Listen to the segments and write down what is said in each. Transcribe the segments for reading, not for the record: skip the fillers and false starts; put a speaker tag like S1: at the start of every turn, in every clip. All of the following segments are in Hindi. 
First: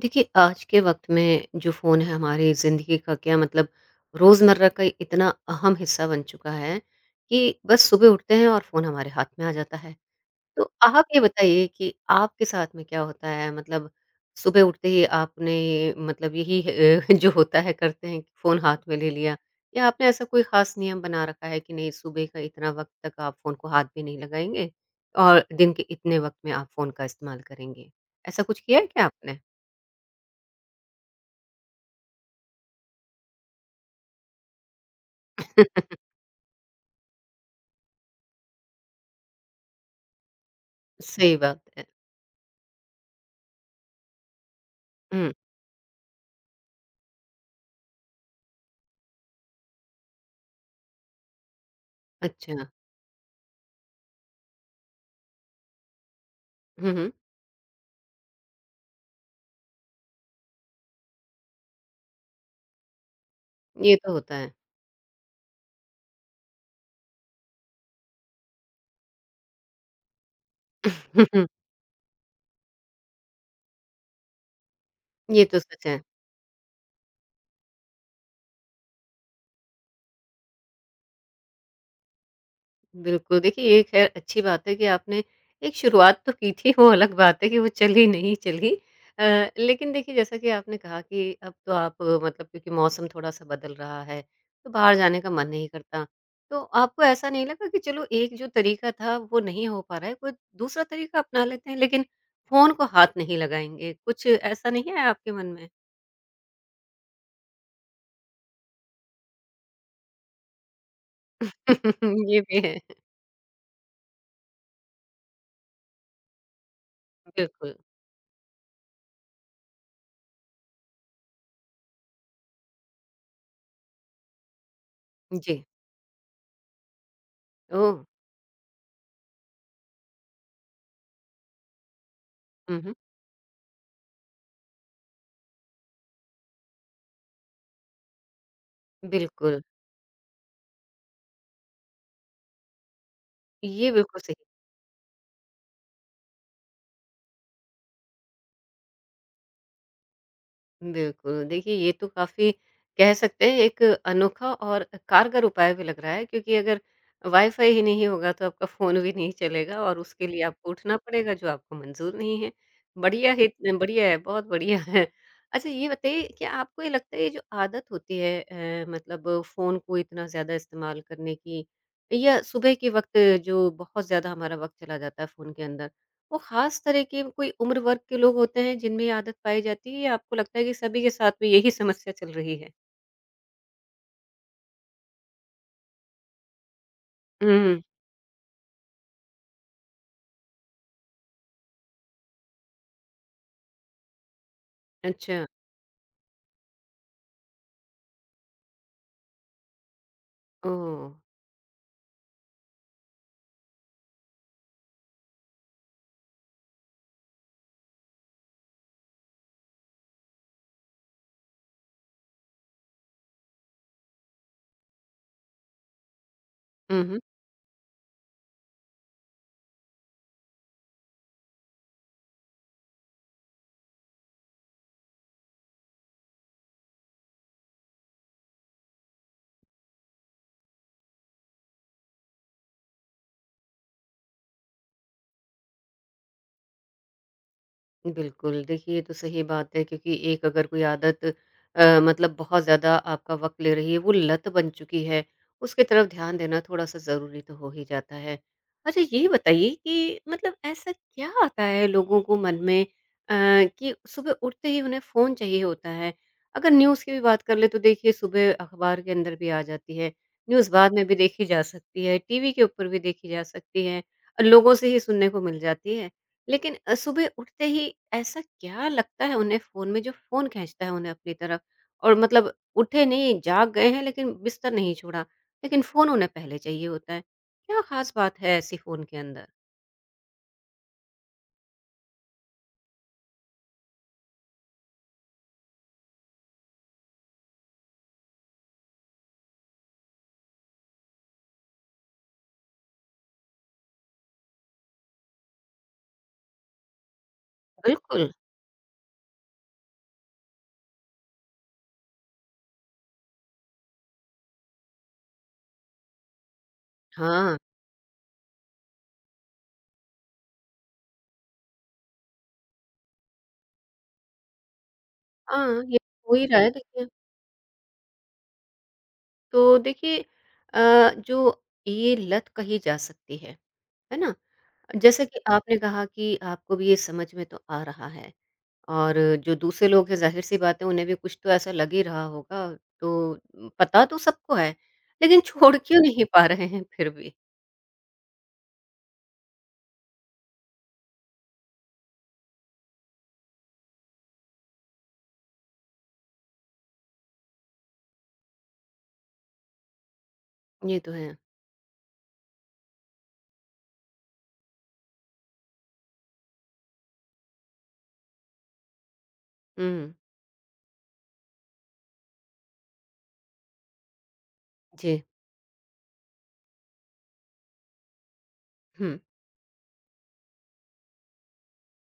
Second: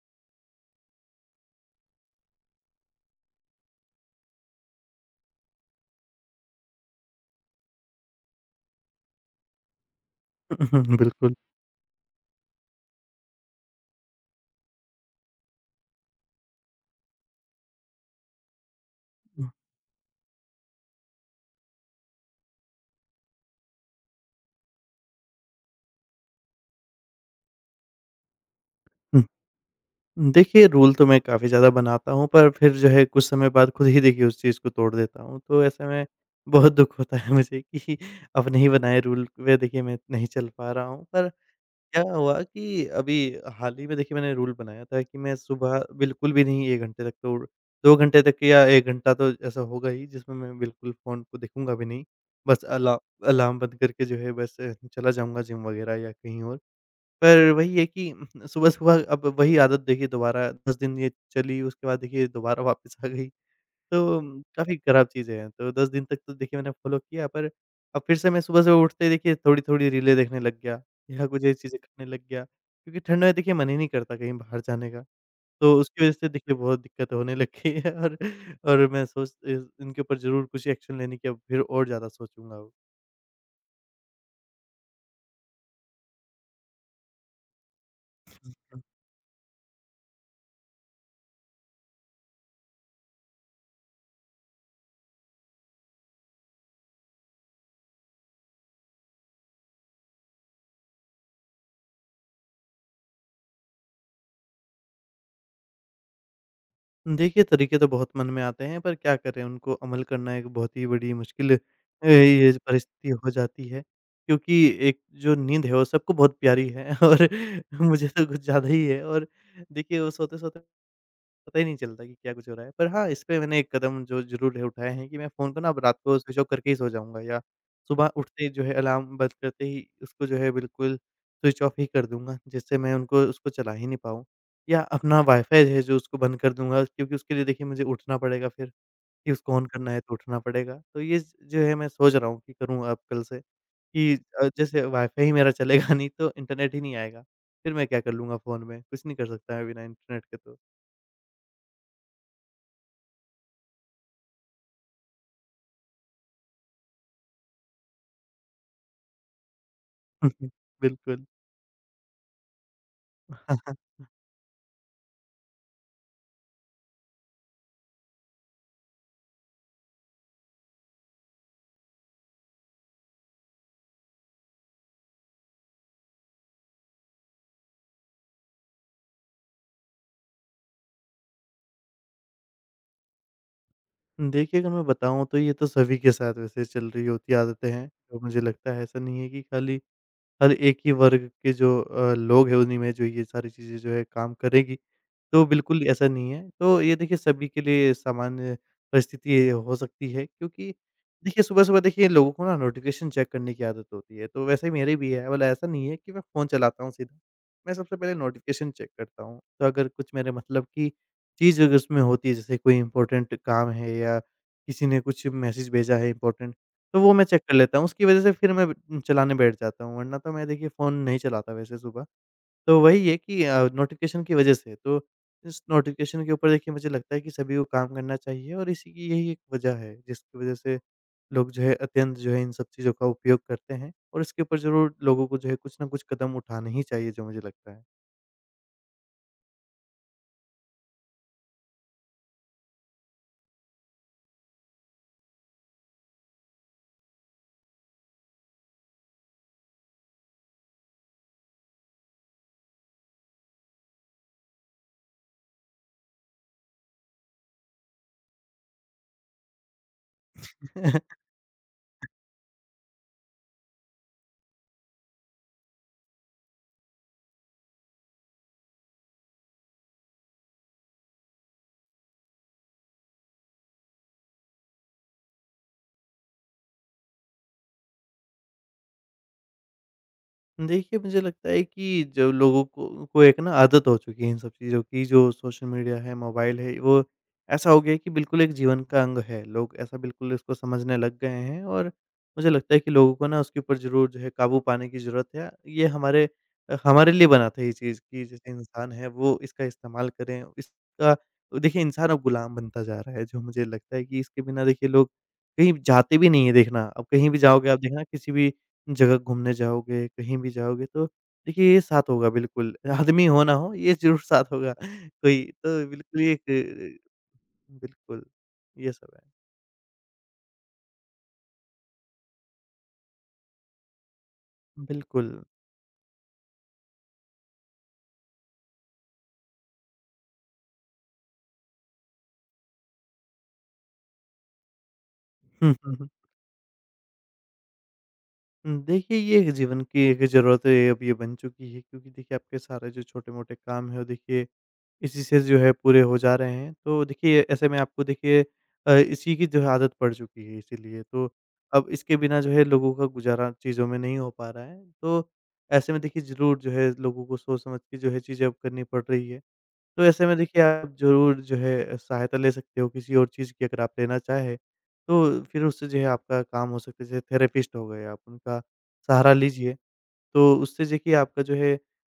S1: देखिए, आज के वक़्त में जो फ़ोन है हमारी ज़िंदगी का क्या मतलब रोज़मर्रा का इतना अहम हिस्सा बन चुका है कि बस सुबह उठते हैं और फ़ोन हमारे हाथ में आ जाता है। तो आप ये
S2: बिल्कुल।
S1: बताइए कि आपके साथ में क्या होता है? मतलब सुबह उठते ही आपने मतलब यही जो होता है करते हैं कि फ़ोन हाथ में ले लिया या आपने ऐसा कोई ख़ास नियम बना रखा है कि नहीं सुबह का इतना वक़्त तक आप फ़ोन को हाथ भी नहीं लगाएँगे और दिन के इतने वक़्त में आप फ़ोन का इस्तेमाल करेंगे? ऐसा कुछ किया है क्या
S2: हम्म,
S1: आपने?
S2: देखिए, रूल तो मैं काफ़ी ज़्यादा बनाता हूँ, पर फिर जो है कुछ समय बाद खुद ही देखिए उस चीज़ को तोड़ देता हूँ। तो ऐसे में बहुत दुःख होता है मुझे कि अपने ही बनाए रूल पे देखिए मैं नहीं चल पा रहा हूँ। पर
S1: सही बात है।
S2: क्या हुआ कि अभी हाल ही में देखिए मैंने रूल बनाया था कि
S1: हुँ,
S2: मैं सुबह बिल्कुल भी नहीं, 1 घंटे तक तो 2 घंटे तक या 1 घंटा तो ऐसा होगा ही, जिसमें मैं बिल्कुल फ़ोन को देखूँगा भी नहीं। बस
S1: अच्छा।
S2: अलार्म बंद करके जो है बस, चला जाऊँगा जिम वग़ैरह या कहीं और।
S1: हुँ, हुँ,
S2: पर वही है कि सुबह-सुबह अब वही आदत देखिए दोबारा 10 दिन ये चली, उसके बाद देखिए दोबारा वापस आ गई।
S1: ये तो
S2: तो
S1: होता है।
S2: काफ़ी खराब चीज़ें हैं। तो 10 दिन तक तो देखिए मैंने फ़ॉलो किया, पर अब फिर से मैं सुबह-सुबह उठते ही देखिए थोड़ी-थोड़ी रीलें देखने लग गया, या कुछ ये चीज़ें खाने लग गया। क्योंकि ठंड में देखिए मन ही नहीं करता कहीं बाहर जाने का।
S1: ये तो
S2: तो
S1: सच है।
S2: उसकी वज़ह से देखिए बहुत दिक्कत होने लग गई है, और मैं सोच इस इनके ऊपर ज़रूर कुछ एक्शन लेने की अब फिर और ज़्यादा सोचूँगा अब।
S1: बिल्कुल, देखिए ये ख़ैर अच्छी बात है कि आपने एक शुरुआत तो की थी, वो अलग बात है कि वो चली नहीं चली। लेकिन देखिए जैसा कि आपने कहा कि अब तो आप मतलब क्योंकि मौसम थोड़ा-सा बदल रहा है, तो बाहर जाने का मन नहीं करता। तो आपको ऐसा नहीं लगा कि चलो एक जो तरीका था वो नहीं हो पा रहा है, कोई दूसरा तरीका अपना लेते हैं लेकिन फ़ोन को हाथ नहीं लगाएँगे, कुछ ऐसा नहीं है आपके मन में?
S2: देखिए, तरीके तो बहुत मन में आते हैं, पर क्या करें उनको अमल करना एक बहुत ही बड़ी मुश्किल
S1: ये
S2: ये
S1: भी है।
S2: परिस्थिति हो जाती है, क्योंकि एक जो नींद है वो सबको बहुत प्यारी है और
S1: बिल्कुल,
S2: मुझे तो कुछ ज़्यादा ही है, और देखिए वो सोते-सोते पता ही नहीं चलता कि क्या कुछ हो रहा है। पर हाँ, इस पे मैंने एक कदम जो ज़रूर है उठाए हैं कि मैं फ़ोन को
S1: जी।
S2: ना अब रात को स्विच ऑफ करके ही सो जाऊँगा, या
S1: ओह!
S2: सुबह उठते ही जो है अलार्म बंद करते ही उसको जो है बिल्कुल स्विच ऑफ ही कर दूँगा, जिससे
S1: हुँ, हुँ।
S2: मैं उनको उसको चला ही नहीं पाऊँ। या अपना वाईफ़ाई जो है जो उसको बंद कर दूँगा, क्योंकि उसके लिए देखिए मुझे उठना पड़ेगा, फिर कि उसको
S1: बिल्कुल,
S2: ऑन करना है तो उठना पड़ेगा। तो ये ज जो है मैं सोच रहा हूँ कि करूँ अब कल से
S1: ये
S2: कि
S1: बिल्कुल सही
S2: जैसे वाईफ़ाई ही मेरा चलेगा नहीं तो इंटरनेट ही नहीं आएगा। फिर मैं क्या कर लूँगा फ़ोन में? कुछ नहीं कर सकता मैं बिना इंटरनेट के तो।
S1: बिल्कुल, देखिए ये तो काफ़ी कह सकते हैं एक अनोखा और कारगर उपाय भी लग रहा है क्योंकि अगर वाईफ़ाई ही नहीं होगा तो आपका फ़ोन भी नहीं चलेगा और उसके लिए आपको उठना
S2: बिल्कुल।
S1: पड़ेगा जो आपको मंज़ूर नहीं है। बढ़िया हित बढ़िया है, बहुत बढ़िया है। अच्छा ये बताइए क्या आपको ये लगता है ये जो आदत होती है मतलब फ़ोन को इतना ज़्यादा इस्तेमाल करने की या सुबह के वक़्त जो बहुत ज़्यादा हमारा वक़्त चला जाता है फ़ोन के अंदर वो खास तरह के कोई उम्र वर्ग के लोग होते हैं जिनमें ये आदत पाई जाती है या आपको लगता है कि सभी के साथ में यही समस्या चल रही है?
S2: देखिए, अगर मैं बताऊँ तो ये तो सभी के साथ वैसे चल रही होती आदतें
S1: हुँ,
S2: हैं, तो मुझे लगता है ऐसा नहीं है कि खाली हर एक ही वर्ग के जो लोग हैं उन्हीं में जो ये सारी चीज़ें जो है काम करेगी। तो
S1: अच्छा।
S2: बिल्कुल ऐसा नहीं है। तो ये देखिए सभी के लिए सामान्य परिस्थिति हो सकती है, क्योंकि
S1: ओह!
S2: देखिए सुबह-सुबह देखिए लोगों को ना नोटिफ़िकेशन चेक करने की आदत होती है, तो वैसे ही मेरी भी है। भला ऐसा नहीं है कि मैं फ़ोन चलाता हूँ सीधा। मैं सबसे पहले नोटिफ़िकेशन चेक करता हूँ। तो अगर कुछ मेरे मतलब की चीज़ अगर उसमें होती है, जैसे कोई इम्पोर्टेंट काम है या किसी ने कुछ मैसेज भेजा है इम्पोर्टेंट, तो
S1: हुँ,
S2: वो
S1: हुँ।
S2: मैं चेक कर लेता हूँ। उसकी वज़ह से फिर मैं चलाने बैठ जाता हूँ, वरना तो मैं देखिए फ़ोन नहीं चलाता वैसे सुबह। तो वही है कि नोटिफ़िकेशन की वजह से, तो इस नोटिफ़िकेशन के ऊपर देखिए मुझे लगता है कि सभी को काम करना चाहिए, और इसी की यही एक वजह है, जिसकी वजह से लोग जो है अत्यंत जो है इन सब चीज़ों का उपयोग करते हैं, और इसके ऊपर ज़रूर लोगों को जो है कुछ ना कुछ कदम उठाने ही चाहिए जो मुझे लगता
S1: बिल्कुल, देखिए ये तो सही बात है क्योंकि एक अगर कोई आदत मतलब बहुत ज़्यादा आपका वक़्त ले रही है, वो लत बन चुकी है, उसके तरफ ध्यान देना थोड़ा-सा ज़रूरी तो हो ही जाता है। अच्छा ये बताइए कि मतलब ऐसा क्या आता है लोगों को मन में कि सुबह उठते ही उन्हें फ़ोन चाहिए होता है? अगर न्यूज़ की भी बात कर लें तो देखिए सुबह अखबार के अंदर भी आ जाती है, न्यूज़ बाद में भी
S2: है।
S1: देखी जा सकती है, टीवी के ऊपर भी देखी जा सकती है, लोगों से ही सुनने को मिल जाती है। लेकिन सुबह उठते ही ऐसा क्या लगता है उन्हें फ़ोन में जो फ़ोन खींचता है उन्हें अपनी तरफ? और मतलब उठे नहीं, जाग गए हैं लेकिन बिस्तर नहीं छोड़ा, लेकिन फ़ोन उन्हें पहले चाहिए होता है। क्या ख़ास बात है ऐसी फ़ोन के अंदर?
S2: देखिए, मुझे लगता है कि जो लोगों को एक ना आदत हो चुकी है इन सब चीज़ों की, जो सोशल मीडिया है, मोबाइल है, वो ऐसा हो गया है कि बिल्कुल एक जीवन का अंग है। लोग ऐसा बिल्कुल इसको समझने लग गए हैं, और मुझे लगता है कि लोगों को ना उसके ऊपर ज़रूर जो है काबू पाने की ज़रूरत है। ये हमारे लिए बना था ये चीज़ कि
S1: बिल्कुल,
S2: जैसे इंसान है वो इसका इस्तेमाल करें, इसका देखिए इंसान अब गुलाम बनता जा रहा है, जो मुझे लगता है कि इसके बिना देखिए लोग कहीं जाते भी नहीं हैं देखना। अब कहीं भी
S1: हाँ।
S2: जाओगे आप देखना, किसी भी जगह घूमने जाओगे, कहीं भी जाओगे तो देखिए ये साथ होगा बिल्कुल। आदमी हो ना हो ये ज़रूर साथ होगा। कोई तो
S1: हाँ, ये
S2: बिल्कुल ये
S1: हो ही रहा है
S2: एक
S1: देखिए।
S2: बिल्कुल, ये सब है।
S1: तो देखिए जो ये लत कही जा सकती है ना? जैसे
S2: बिल्कुल।
S1: कि आपने कहा कि आपको भी ये समझ में तो आ रहा है। और जो दूसरे लोग हैं ज़ाहिर-सी बात है उन्हें भी कुछ तो ऐसा लग ही रहा होगा, तो पता तो सबको है, लेकिन
S2: हुँ,
S1: छोड़
S2: हुँ,
S1: क्यों
S2: हुँ।
S1: नहीं पा रहे हैं फिर भी?
S2: देखिए, ये एक जीवन की एक ज़रूरत है, अब ये बन चुकी है, क्योंकि देखिए आपके सारे जो छोटे-मोटे काम हैं वो देखिए इसी से जो है पूरे हो जा रहे हैं। तो देखिए ऐसे में आपको देखिए इसी की जो है आदत पड़ चुकी है,
S1: ये
S2: इसीलिए
S1: तो
S2: तो
S1: है।
S2: अब इसके बिना जो है लोगों का गुज़ारा चीज़ों में नहीं हो पा रहा है। तो ऐसे में देखिए ज़रूर जो है लोगों को सोच समझ के जो है चीज़ें अब करनी पड़ रही है। तो
S1: हुँ,
S2: ऐसे में देखिए आप ज़रूर जो है सहायता ले सकते हो किसी और चीज़ की, अगर आप लेना चाहें।
S1: जी।
S2: तो फिर उससे जो है आपका काम हो सकता है, जैसे थेरेपिस्ट हो गए, आप उनका
S1: हुँ,
S2: सहारा लीजिए। तो उससे देखिए आपका जो है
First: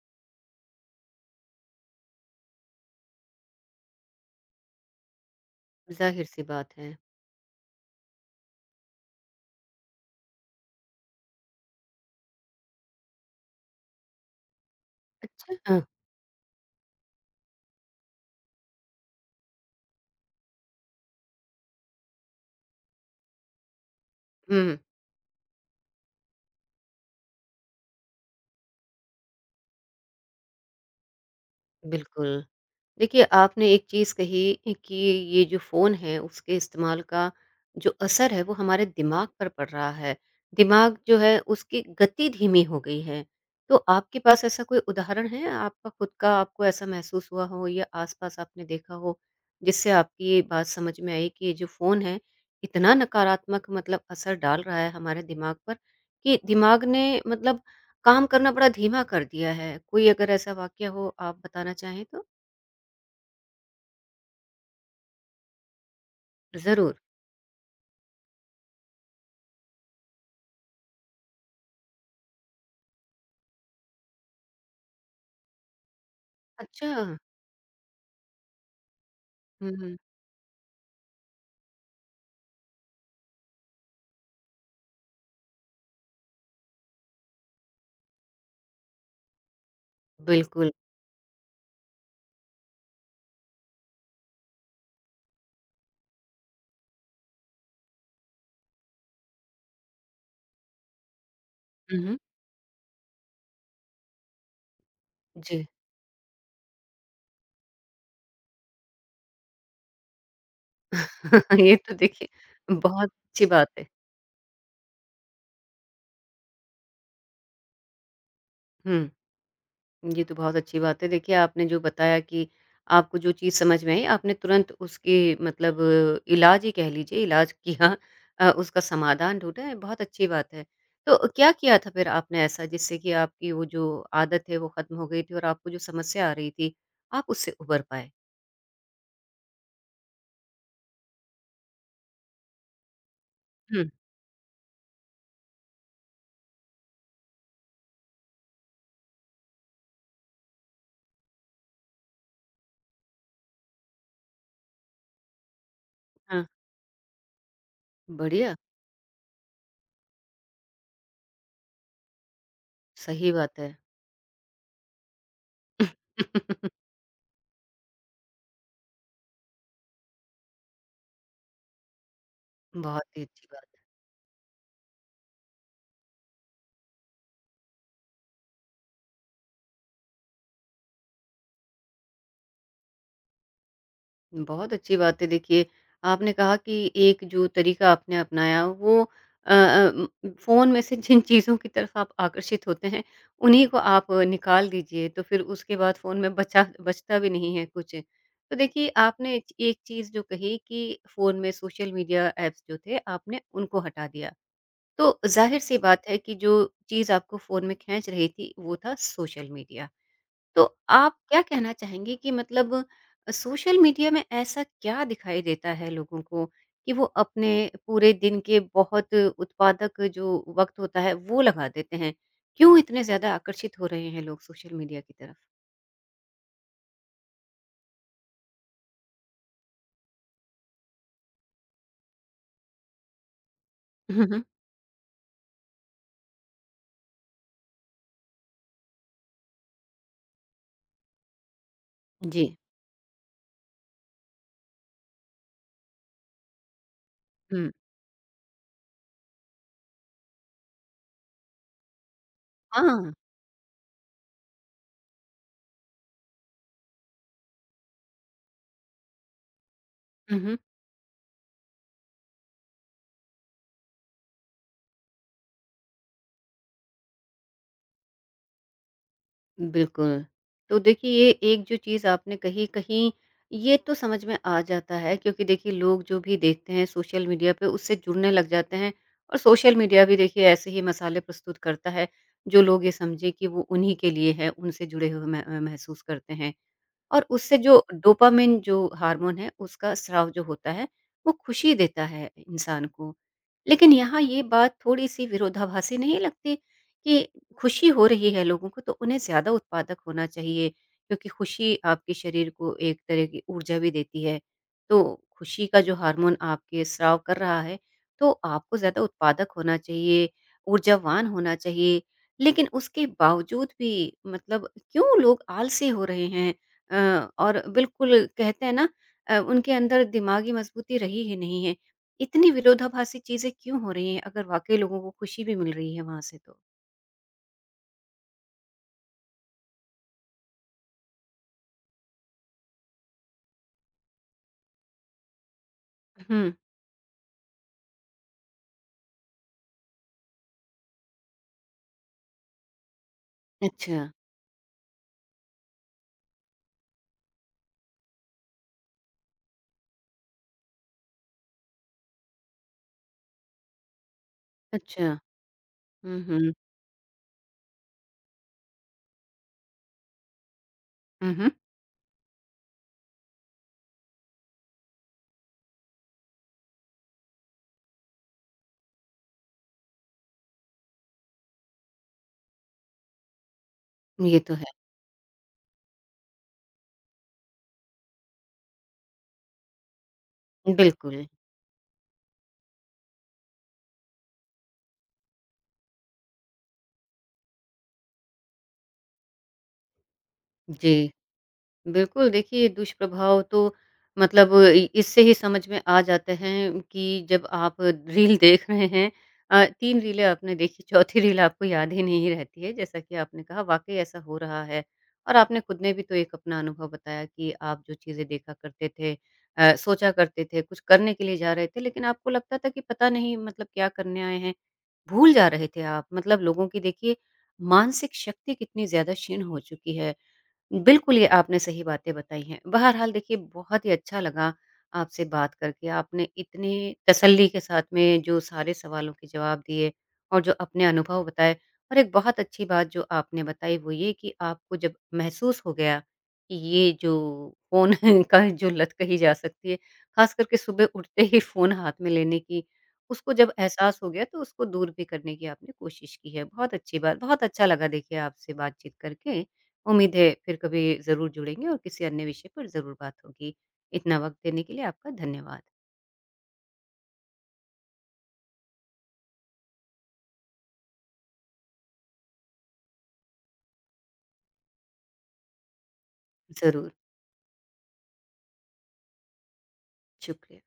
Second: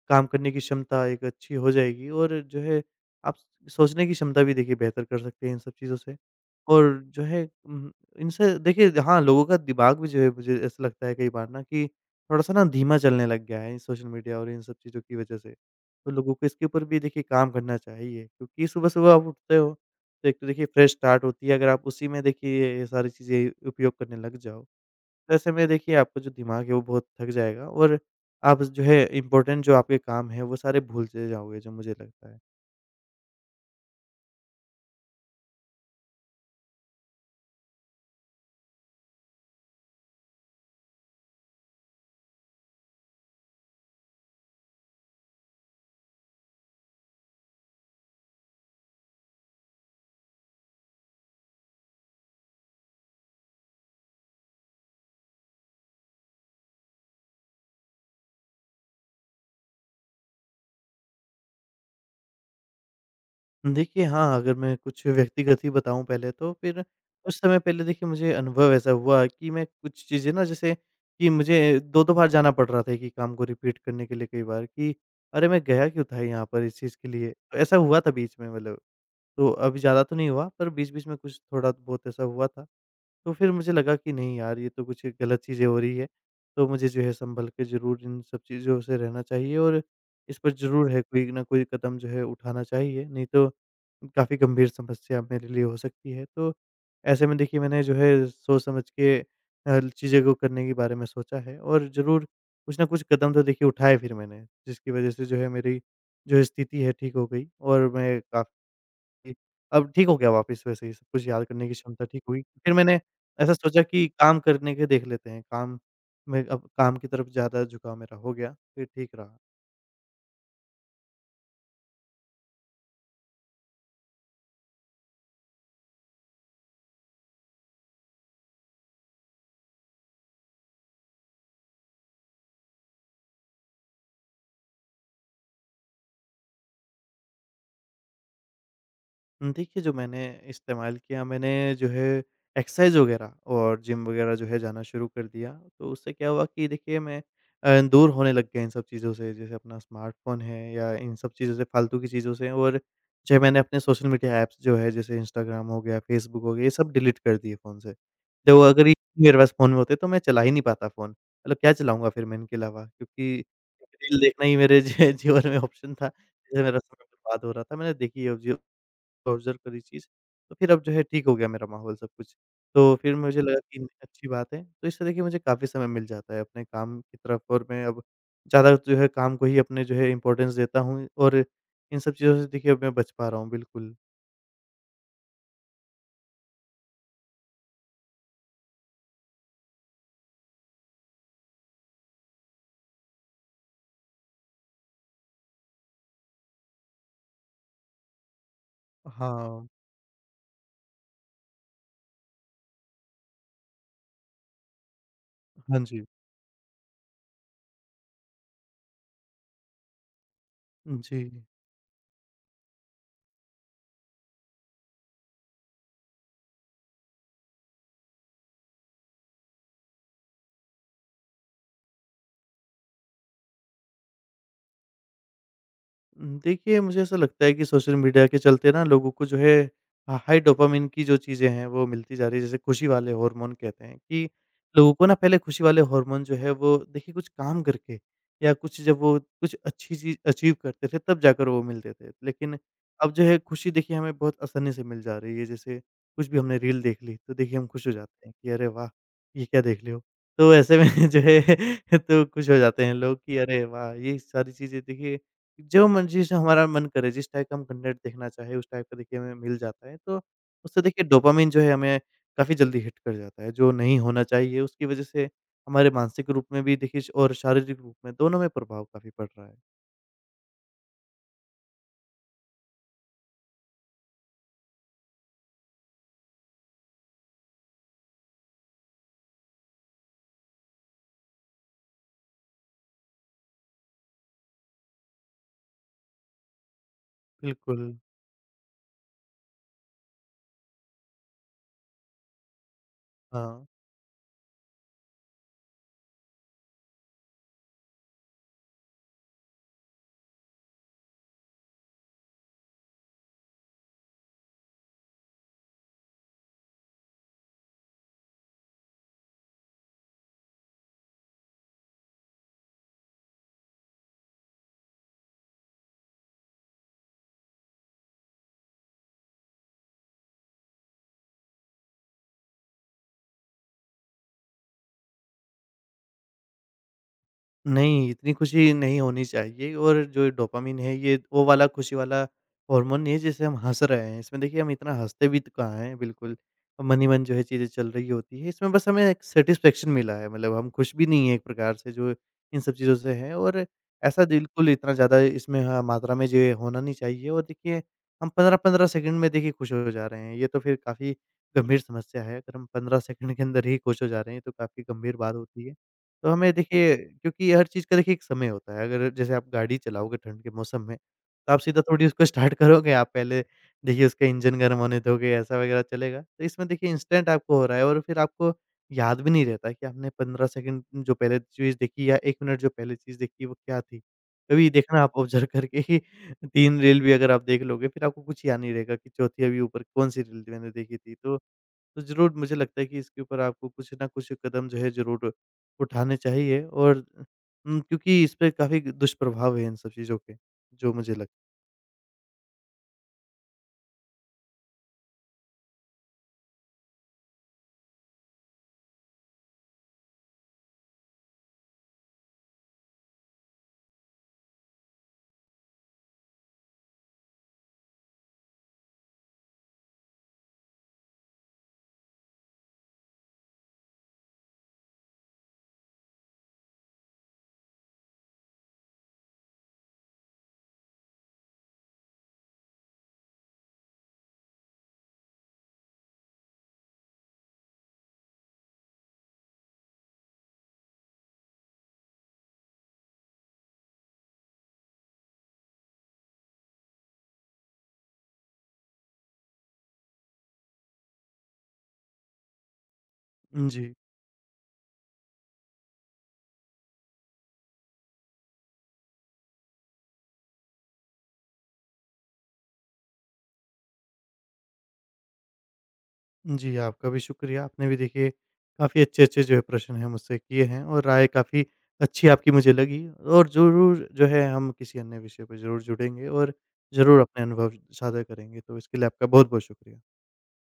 S2: काम करने की क्षमता एक अच्छी हो जाएगी, और जो है आप सोचने की क्षमता भी देखिए बेहतर कर सकते हैं इन सब चीज़ों से।
S1: ज़ाहिर-सी बात
S2: और
S1: है।
S2: जो है इनसे देखिए हाँ, लोगों का दिमाग भी जो है मुझे ऐसा लगता है कई बार ना कि थोड़ा-सा ना धीमा चलने लग गया है इन सोशल मीडिया और इन सब चीज़ों की वज़ह
S1: अच्छा
S2: से।
S1: हाँ,
S2: तो लोगों को इसके ऊपर भी देखिए काम करना चाहिए, क्योंकि सुबह-सुबह आप उठते हो, तो एक तो देखिए फ्रेश स्टार्ट होती है, अगर आप उसी में देखिए ये सारी चीज़ें उपयोग करने लग जाओ,
S1: हुँ।
S2: ऐसे में देखिए आपका जो दिमाग है वो बहुत थक जाएगा, और आप जो है इम्पोर्टेंट जो आपके काम हैं वो सारे भूल से जाओगे जो मुझे लगता है।
S1: बिल्कुल। देखिए, आपने एक चीज़ कही इ कि ये जो फ़ोन है, उसके इस्तेमाल का जो असर है, वो हमारे दिमाग पर पड़ रहा है। दिमाग जो है, उसकी गति धीमी हो गई है। तो आपके पास ऐसा कोई उदाहरण है, आपका खुद का आपको ऐसा महसूस हुआ हो या आस-पास आपने देखा हो, जिससे आपकी ये बात समझ में आई कि ये जो फ़ोन है, इतना नकारात्मक मतलब असर डाल रहा है हमारे दिमाग पर, कि दिमाग ने मतलब काम करना बड़ा धीमा कर दिया है। कोई अगर ऐसा वाक़या हो आप बताना चाहें तो?
S2: देखिए हाँ, अगर मैं कुछ व्यक्तिगत ही बताऊँ पहले, तो फिर
S1: ज़रूर।
S2: कुछ समय पहले देखिए मुझे अनुभव ऐसा हुआ कि मैं कुछ चीज़ें ना, जैसे कि मुझे 2-2 बार जाना पड़ रहा था एक ही काम को रिपीट करने के लिए कई बार कि अरे! मैं गया क्यों था यहाँ पर इस
S1: अच्छा।
S2: चीज़ के लिए? तो ऐसा हुआ था बीच में, मतलब, तो अभी
S1: हुँ,
S2: ज़्यादा तो नहीं हुआ, पर बीच-बीच में कुछ थोड़ा बहुत ऐसा हुआ था। तो फिर मुझे लगा कि नहीं यार, ये तो कुछ गलत चीज़ें हो रही है। तो मुझे जो है सँभल के ज़रूर इन सब चीज़ों से रहना चाहिए, और इस पर
S1: बिल्कुल।
S2: ज़रूर है कोई ना कोई कदम जो है उठाना चाहिए, नहीं तो काफ़ी गंभीर समस्या मेरे लिए हो सकती है। तो ऐसे में देखिए मैंने जो है सोच समझ के चीज़ों को करने के बारे में सोचा है, और
S1: हुँ, हुँ।
S2: ज़रूर कुछ ना कुछ कदम तो देखिए उठाए फिर मैंने, जिसकी वज़ह से जो है
S1: जी।
S2: मेरी जो स्थिति है ठीक हो गई, और मैं काफ़ी जी। अब ठीक हो गया वापस, वैसे ही सब कुछ याद करने की
S1: ये तो
S2: क्षमता ठीक
S1: देखिए
S2: हुई। फिर मैंने
S1: बहुत अच्छी
S2: ऐसा
S1: बात
S2: सोचा
S1: है।
S2: कि काम करने के देख लेते हैं, काम में, अब काम की तरफ ज़्यादा झुकाव मेरा हो गया, फिर
S1: हुँ।
S2: ठीक रहा।
S1: ये तो बहुत अच्छी बात है। देखिए, आपने जो बताया कि आपको जो चीज़ समझ में आई, आपने तुरंत उसकी मतलब इलाज ही कह लीजिए, इलाज किया उसका समाधान ढूँढा, ये बहुत अच्छी बात है। तो क्या किया था फिर आपने ऐसा जिससे कि आपकी वो जो आदत है, वो खत्म हो गई थी और आपको जो समस्या आ रही थी, आप उससे उबर पाए?
S2: देखिए, जो मैंने इस्तेमाल किया, मैंने जो है एक्सरसाइज़ वग़ैरह और
S1: हुँ,
S2: जिम वग़ैरह जो है जाना शुरू कर दिया। तो उससे क्या हुआ कि देखिए मैं दूर होने लग गया इन सब चीज़ों से, जैसे अपना स्मार्टफ़ोन है या इन सब चीज़ों से, फालतू की चीज़ों से, और जो है मैंने अपने सोशल मीडिया ऐप्स जो है, जैसे इंस्टाग्राम हो गया, फ़ेसबुक
S1: हाँ।
S2: हो गया, ये सब डिलीट कर दिए फ़ोन से।
S1: बढ़िया,
S2: तो अगर ये मेरे पास फ़ोन में होते, तो मैं चला ही नहीं पाता फ़ोन। मतलब क्या चलाऊँगा फिर मैं इनके अलावा,
S1: सही
S2: क्योंकि
S1: बात है।
S2: रील देखना ही मेरे जी जीवन में ऑप्शन था, जिससे मेरा समय बर्बाद हो रहा था। मैंने देखी है, ऑब्ज़र्व करी चीज़, तो फिर अब जो है ठीक हो गया मेरा माहौल सब कुछ। तो
S1: बहुत
S2: फिर
S1: ही
S2: मुझे
S1: अच्छी
S2: लगा
S1: बात।
S2: कि नहीं अच्छी बात है, तो इससे देखिए मुझे काफ़ी समय मिल जाता है अपने काम की तरफ, और मैं अब ज़्यादा जो है काम को ही अपने जो है इम्पोर्टेंस देता हूँ, और इन सब चीज़ों से देखिए अब मैं बच पा रहा हूँ बिल्कुल।
S1: बहुत अच्छी बात है देखिए, आपने कहा कि एक जो तरीका आपने अपनाया वो फ़ोन में से जिन चीज़ों की तरफ आप आकर्षित होते हैं, उन्हीं को आप निकाल दीजिए, तो फिर उसके बाद फ़ोन में बचा बचता भी नहीं है कुछ। तो देखिए, आपने एक
S2: हाँ,
S1: एक चीज़ जो कही कि फ़ोन में सोशल मीडिया ऐप्स जो थे, आपने उनको हटा दिया। तो ज़ाहिर-सी
S2: हाँ जी।
S1: बात है कि जो चीज़ आपको फ़ोन में खींच रही थी, वो था सोशल मीडिया। तो आप
S2: जी।
S1: क्या कहना चाहेंगे कि मतलब सोशल मीडिया में ऐसा क्या दिखाई देता है लोगों को कि वो अपने पूरे दिन के बहुत उत्पादक जो वक्त होता है वो लगा देते हैं क्यों इतने ज्यादा आकर्षित हो रहे हैं लोग सोशल मीडिया की तरफ?
S2: देखिए, मुझे ऐसा लगता है कि सोशल मीडिया के चलते ना लोगों को जो है ह हाई डोपामाइन की जो चीज़ें हैं वो मिलती जा रही है। जैसे खुशी वाले हार्मोन कहते हैं
S1: हम्म
S2: कि
S1: हम्म,
S2: लोगों को ना पहले खुशी वाले हार्मोन जो है वो देखिए कुछ काम करके, या कुछ जब वो कुछ अच्छी चीज़ अचीव करते थे तब जाकर वो मिलते थे।
S1: जी
S2: लेकिन अब जो है खुशी देखिए हमें बहुत आसानी से मिल जा रही है। जैसे कुछ भी हमने रील देख ली तो देखिए हम
S1: हम्म
S2: खुश हो जाते हैं कि अरे वाह! ये क्या देख रहे हो? तो ऐसे में जो है तो खुश हो जाते हैं लोग कि अरे वाह! ये सारी चीज़ें देखिए जो मर्ज़ी से हमारा मन करे, जिस टाइप का हम कंटेंट देखना चाहे उस टाइप का देखिए हमें मिल जाता है। तो
S1: हाँ
S2: उससे देखिए डोपामाइन जो है हमें काफ़ी जल्दी हिट कर जाता है, जो नहीं होना चाहिए, उसकी वज़ह से हमारे मानसिक रूप में भी देखिए श और शारीरिक रूप में दोनों में प्रभाव काफ़ी पड़ रहा है।
S1: बिल्कुल। तो देखिए ये एक जो चीज़ आपने कही, कहीं ये तो समझ में आ जाता है क्योंकि देखिए लोग जो भी देखते हैं सोशल मीडिया पे उससे जुड़ने लग जाते हैं और सोशल मीडिया भी देखिए ऐसे ही मसाले प्रस्तुत करता है, जो लोग ये समझे कि वो उन्हीं के लिए है, उनसे जुड़े हुए मह महसूस करते हैं। और उससे जो
S2: बिल्कुल,
S1: डोपामाइन जो हार्मोन है उसका स्राव जो होता है वो खुशी देता है इंसान को।
S2: हाँ।
S1: लेकिन यहाँ ये बात थोड़ी-सी विरोधाभासी नहीं लगती कि खुशी हो रही है लोगों को तो उन्हें ज़्यादा उत्पादक होना चाहिए क्योंकि खुशी आपके शरीर को एक तरह की ऊर्जा भी देती है। तो खुशी का जो हार्मोन आपके स्राव कर रहा है तो आपको ज़्यादा उत्पादक होना चाहिए, ऊर्जावान होना चाहिए। लेकिन उसके बावजूद भी मतलब क्यों लोग आलसी हो रहे हैं? अ, और बिल्कुल कहते हैं ना उनके अंदर दिमागी मजबूती रही ही नहीं है। इतनी विरोधाभासी चीज़ें क्यों हो रही हैं अगर वाक़ई लोगों को खुशी भी मिल रही है वहाँ से तो?
S2: नहीं, इतनी खुशी नहीं होनी चाहिए, और जो डोपामाइन है ये वो वाला खुशी वाला हार्मोन नहीं है जिससे हम हँस रहे हैं। इसमें देखिए हम इतना हँसते भी तो कहाँ हैं बिल्कुल,
S1: हुँ,
S2: मन ही मन जो है चीज़ें चल रही होती हैं। इसमें बस हमें एक सैटिस्फैक्शन मिला है, मतलब हम खुश भी नहीं हैं एक प्रकार से जो इन सब चीज़ों से हैं, और
S1: अच्छा,
S2: ऐसा बिल्कुल इतना ज़्यादा इसमें हाँ, मात्रा में जो है होना नहीं चाहिए, और देखिए हम 15-15 सेकंड में देखिए खुश हो जा रहे हैं। ये तो फिर काफ़ी गंभीर समस्या है, अगर हम 15 सेकंड के अंदर ही खुश हो जा रहे हैं, ये तो काफ़ी
S1: अच्छा।
S2: गंभीर बात होती है।
S1: हुँ,
S2: तो
S1: हुँ।
S2: हमें देखिए, क्योंकि हर चीज़ का देखिए एक समय होता है। अगर जैसे आप गाड़ी चलाओगे ठंड के मौसम में,
S1: हुँ, हुँ।
S2: तो आप सीधा थोड़ी उसको स्टार्ट करोगे, आप पहले देखिए उसका इंजन गर्म होने दोगे, ऐसा वगैरह चलेगा। तो इसमें देखिए इंस्टेंट आपको हो रहा है, और फिर आपको याद भी नहीं रहता कि आपने 15 सेकंड जो पहले चीज़ देखी या 1 मिनट जो पहले चीज़ देखी, वो क्या थी?
S1: ये तो
S2: कभी
S1: है।
S2: देखना आप ऑब्ज़र्व करके ही 3 रील भी अगर आप देख लोगे, फिर आपको कुछ याद नहीं रहेगा कि चौथी अभी ऊपर कौन-सी रील मैंने देखी थी।
S1: बिल्कुल।
S2: तो ज़रूर मुझे लगता है कि इसके ऊपर आपको कुछ ना कुछ कदम जो है ज़रूर उठाने चाहिए, और क्योंकि इस पे काफ़ी दुष्प्रभाव है इन सब चीज़ों के, जो
S1: जी।
S2: मुझे लग
S1: बिल्कुल, देखिए दुष्प्रभाव तो मतलब इ इससे ही समझ में आ जाते हैं कि जब आप रील देख रहे हैं 3 रीलें आपने देखी, चौथी रील आपको याद ही नहीं रहती है, जैसा कि आपने कहा वाक़ई ऐसा हो रहा है। और आपने खुद ने भी तो एक अपना अनुभव बताया कि आप जो चीज़ें देखा करते थे सोचा करते थे, कुछ करने के लिए जा रहे थे, लेकिन आपको लगता था कि पता नहीं मतलब क्या करने आए हैं, भूल जा रहे थे आप। मतलब लोगों की देखिए मानसिक शक्ति कितनी ज़्यादा क्षीण हो चुकी है। बिल्कुल, ये आपने सही बातें बताई हैं। बहरहाल देखिए बहुत ही अच्छा लगा आपसे बात करके। आपने इतनी तसल्ली के साथ में जो सारे सवालों के जवाब दिए और जो अपने अनुभव बताए और एक बहुत अच्छी बात जो आपने बताई वो ये कि आपको जब महसूस हो गया कि ये जो फ़ोन का जो लत कही जा सकती है, ख़ास करके सुबह उठते ही फ़ोन हाथ में लेने की, उसको जब
S2: जी।
S1: एहसास हो गया तो उसको दूर भी करने की आपने कोशिश की है। बहुत अच्छी बात, बहुत अच्छा लगा देखिए आपसे बातचीत करके। उम्मीद है फिर कभी ज़रूर जुड़ेंगे और किसी अन्य विषय पर ज़रूर बात होगी। इतना वक़्त देने के लिए आपका धन्यवाद।
S2: जी, आपका भी शुक्रिया। आपने भी देखिए काफ़ी अच्छे-अच्छे जो है प्रश्न हैं मुझसे किए हैं, और राय काफ़ी अच्छी आपकी मुझे लगी, और ज़रूर जो है हम किसी अन्य विषय पे ज़रूर जुड़ेंगे, और
S1: ज़रूर,
S2: ज़रूर अपने अनुभव साझा करेंगे। तो इसके लिए आपका बहुत-बहुत शुक्रिया।
S1: शुक्रिया।